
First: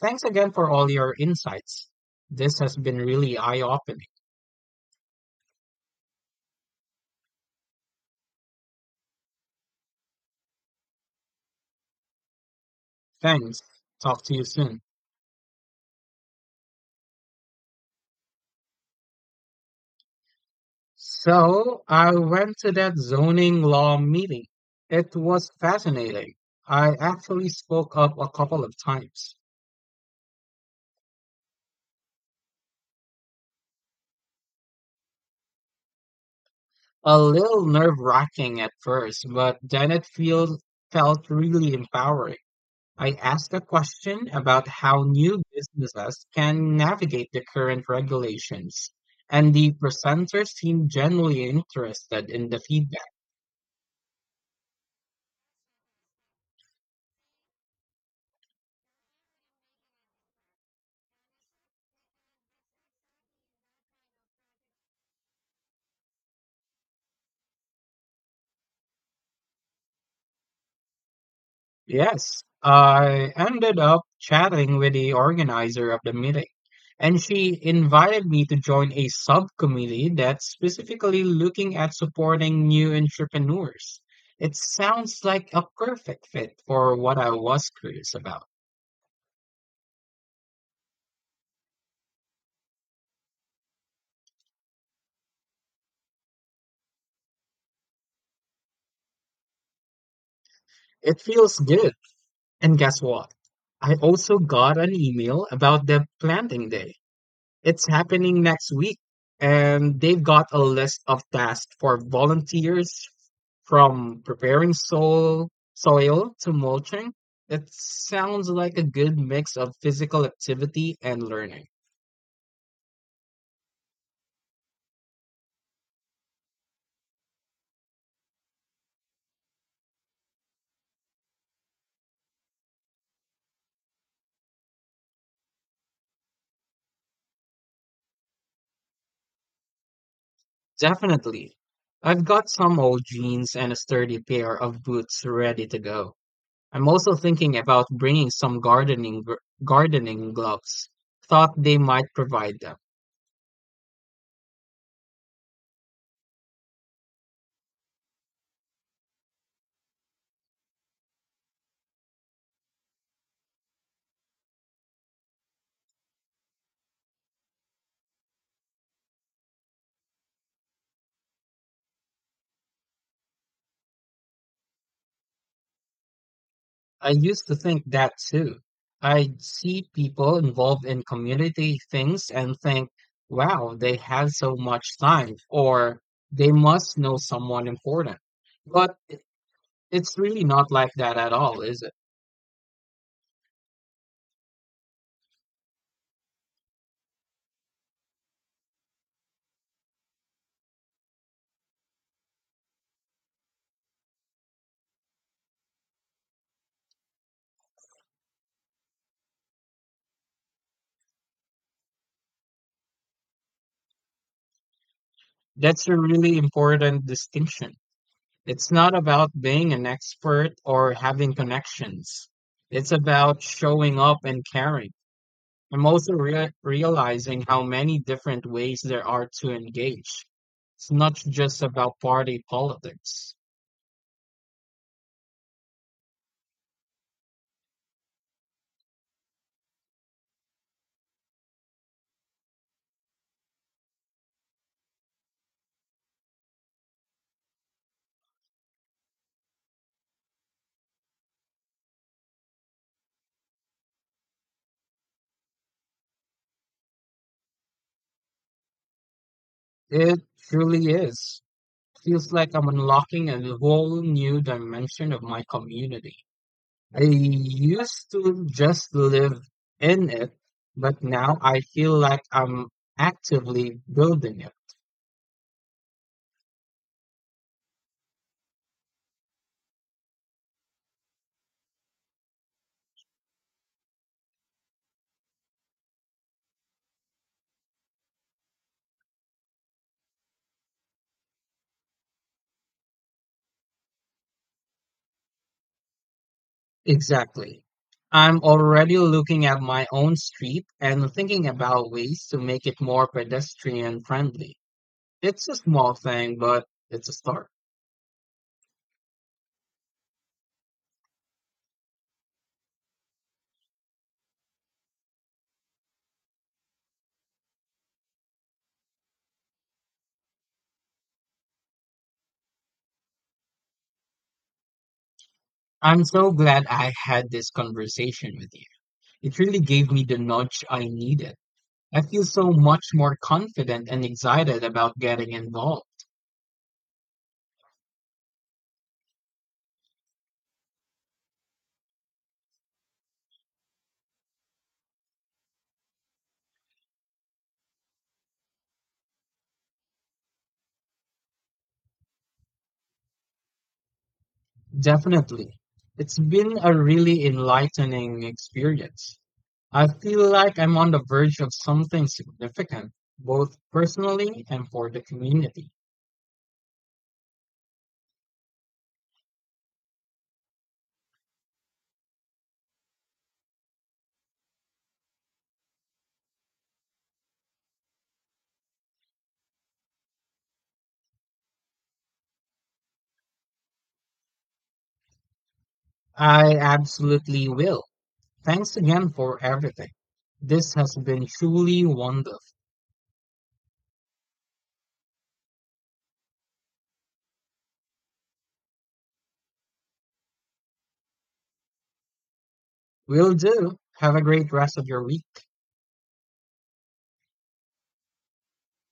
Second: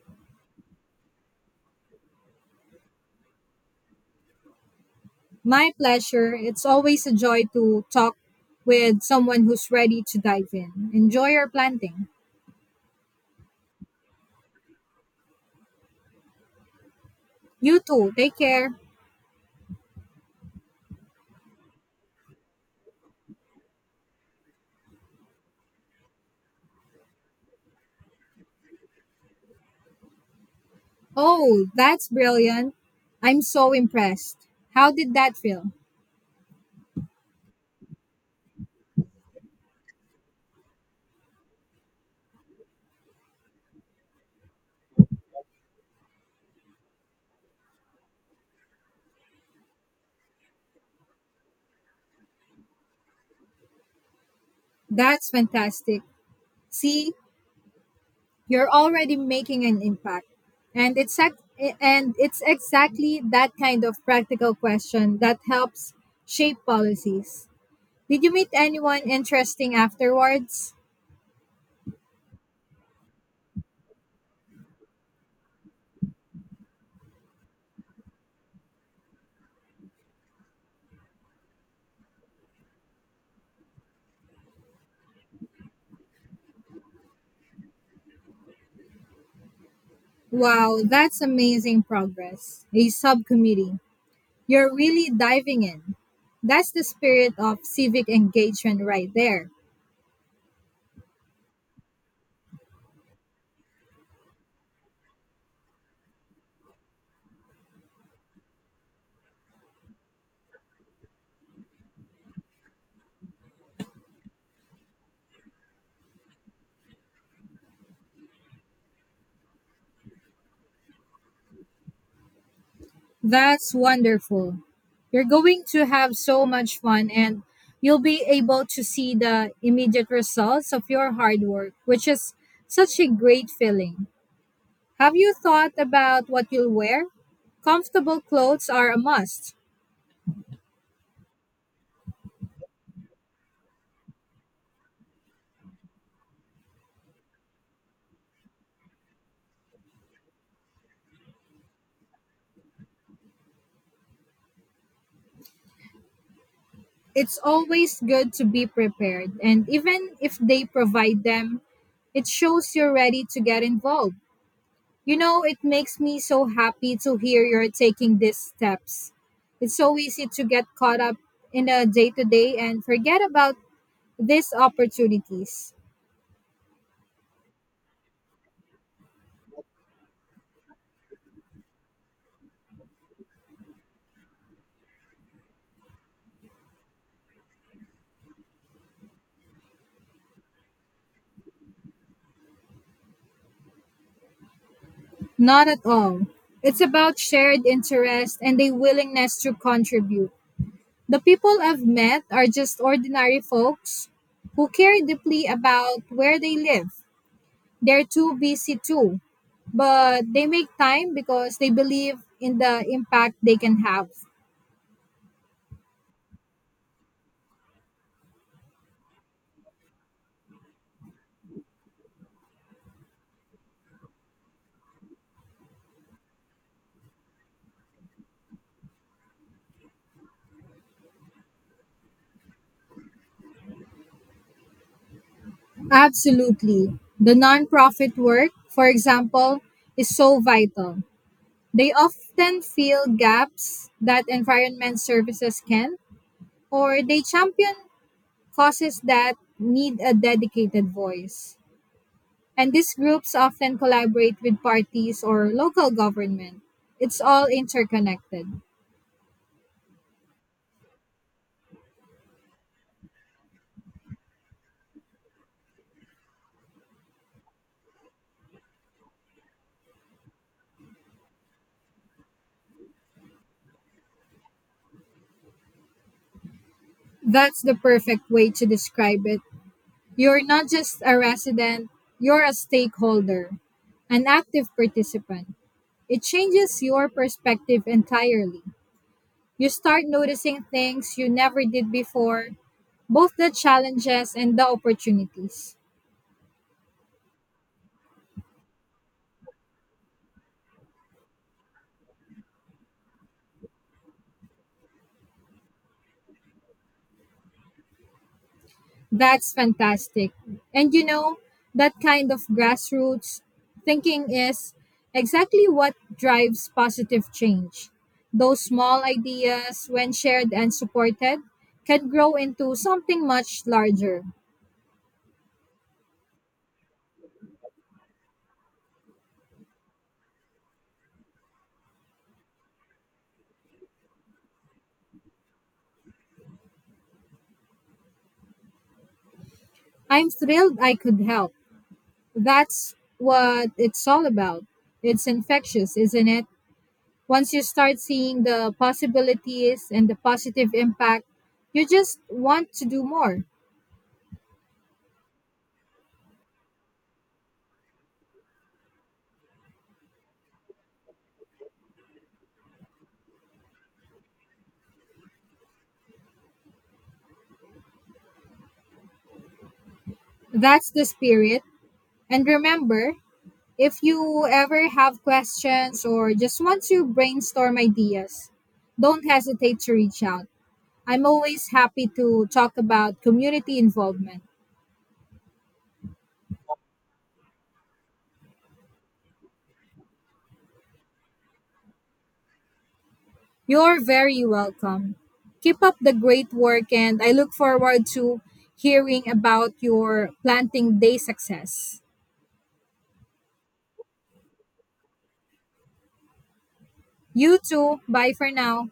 Speaker 1: Thanks again for all your insights. This has been really eye-opening.
Speaker 2: My pleasure. It's always a joy to talk with someone who's ready to dive in. Enjoy your planting.
Speaker 1: Thanks. Talk to you soon.
Speaker 2: You too. Take care.
Speaker 1: So, I went to that zoning law meeting. It was fascinating. I actually spoke up a couple of times.
Speaker 2: Oh, that's brilliant. I'm so impressed. How did that feel?
Speaker 1: A little nerve-wracking at first, but then it feels felt really empowering. I asked a question about how new businesses can navigate the current regulations, and the presenter seemed genuinely interested in the feedback.
Speaker 2: That's fantastic. See, you're already making an impact. And it's ex- and it's exactly that kind of practical question that helps shape policies. Did you meet anyone interesting afterwards?
Speaker 1: Yes, I ended up chatting with the organizer of the meeting, and she invited me to join a subcommittee that's specifically looking at supporting new entrepreneurs. It sounds like a perfect fit for what I was curious about.
Speaker 2: Wow, that's amazing progress. A subcommittee. You're really diving in. That's the spirit of civic engagement right there.
Speaker 1: It feels good. And guess what? I also got an email about the planting day. It's happening next week, and they've got a list of tasks for volunteers from preparing soil to mulching. It sounds like a good mix of physical activity and learning.
Speaker 2: That's wonderful. You're going to have so much fun and you'll be able to see the immediate results of your hard work, which is such a great feeling. Have you thought about what you'll wear? Comfortable clothes are a must.
Speaker 1: Definitely. I've got some old jeans and a sturdy pair of boots ready to go. I'm also thinking about bringing some gardening gloves. Thought they might provide them.
Speaker 2: It's always good to be prepared, and even if they provide them, it shows you're ready to get involved. You know, it makes me so happy to hear you're taking these steps. It's so easy to get caught up in a day to day and forget about these opportunities.
Speaker 1: I used to think that too. I'd see people involved in community things and think, wow, they had so much time, or they must know someone important. But it's really not like that at all, is it?
Speaker 2: Not at all. It's about shared interest and a willingness to contribute. The people I've met are just ordinary folks who care deeply about where they live. They're too busy too, but they make time because they believe in the impact they can have.
Speaker 1: That's a really important distinction. It's not about being an expert or having connections, it's about showing up and caring. I'm also realizing how many different ways there are to engage. It's not just about party politics.
Speaker 2: Absolutely, the nonprofit work, for example, is so vital. They often fill gaps that environment services can, or they champion causes that need a dedicated voice, and these groups often collaborate with parties or local government. It's all interconnected.
Speaker 1: It truly is. Feels like I'm unlocking a whole new dimension of my community. I used to just live in it, but now I feel like I'm actively building it.
Speaker 2: That's the perfect way to describe it. You're not just a resident, you're a stakeholder, an active participant. It changes your perspective entirely. You start noticing things you never did before, both the challenges and the opportunities.
Speaker 1: Exactly. I'm already looking at my own street and thinking about ways to make it more pedestrian friendly. It's a small thing, but it's a start.
Speaker 2: That's fantastic. And you know, that kind of grassroots thinking is exactly what drives positive change. Those small ideas, when shared and supported, can grow into something much larger.
Speaker 1: I'm so glad I had this conversation with you. It really gave me the nudge I needed. I feel so much more confident and excited about getting involved.
Speaker 2: I'm thrilled I could help. That's what it's all about. It's infectious, isn't it? Once you start seeing the possibilities and the positive impact, you just want to do more.
Speaker 1: Definitely. It's been a really enlightening experience. I feel like I'm on the verge of something significant, both personally and for the community.
Speaker 2: That's the spirit. And remember, if you ever have questions or just want to brainstorm ideas, don't hesitate to reach out. I'm always happy to talk about community involvement.
Speaker 1: I absolutely will. Thanks again for everything. This has been truly wonderful.
Speaker 2: You're very welcome. Keep up the great work, and I look forward to hearing about your planting day success.
Speaker 1: Will do. Have a great rest of your week.
Speaker 2: You too. Bye for now.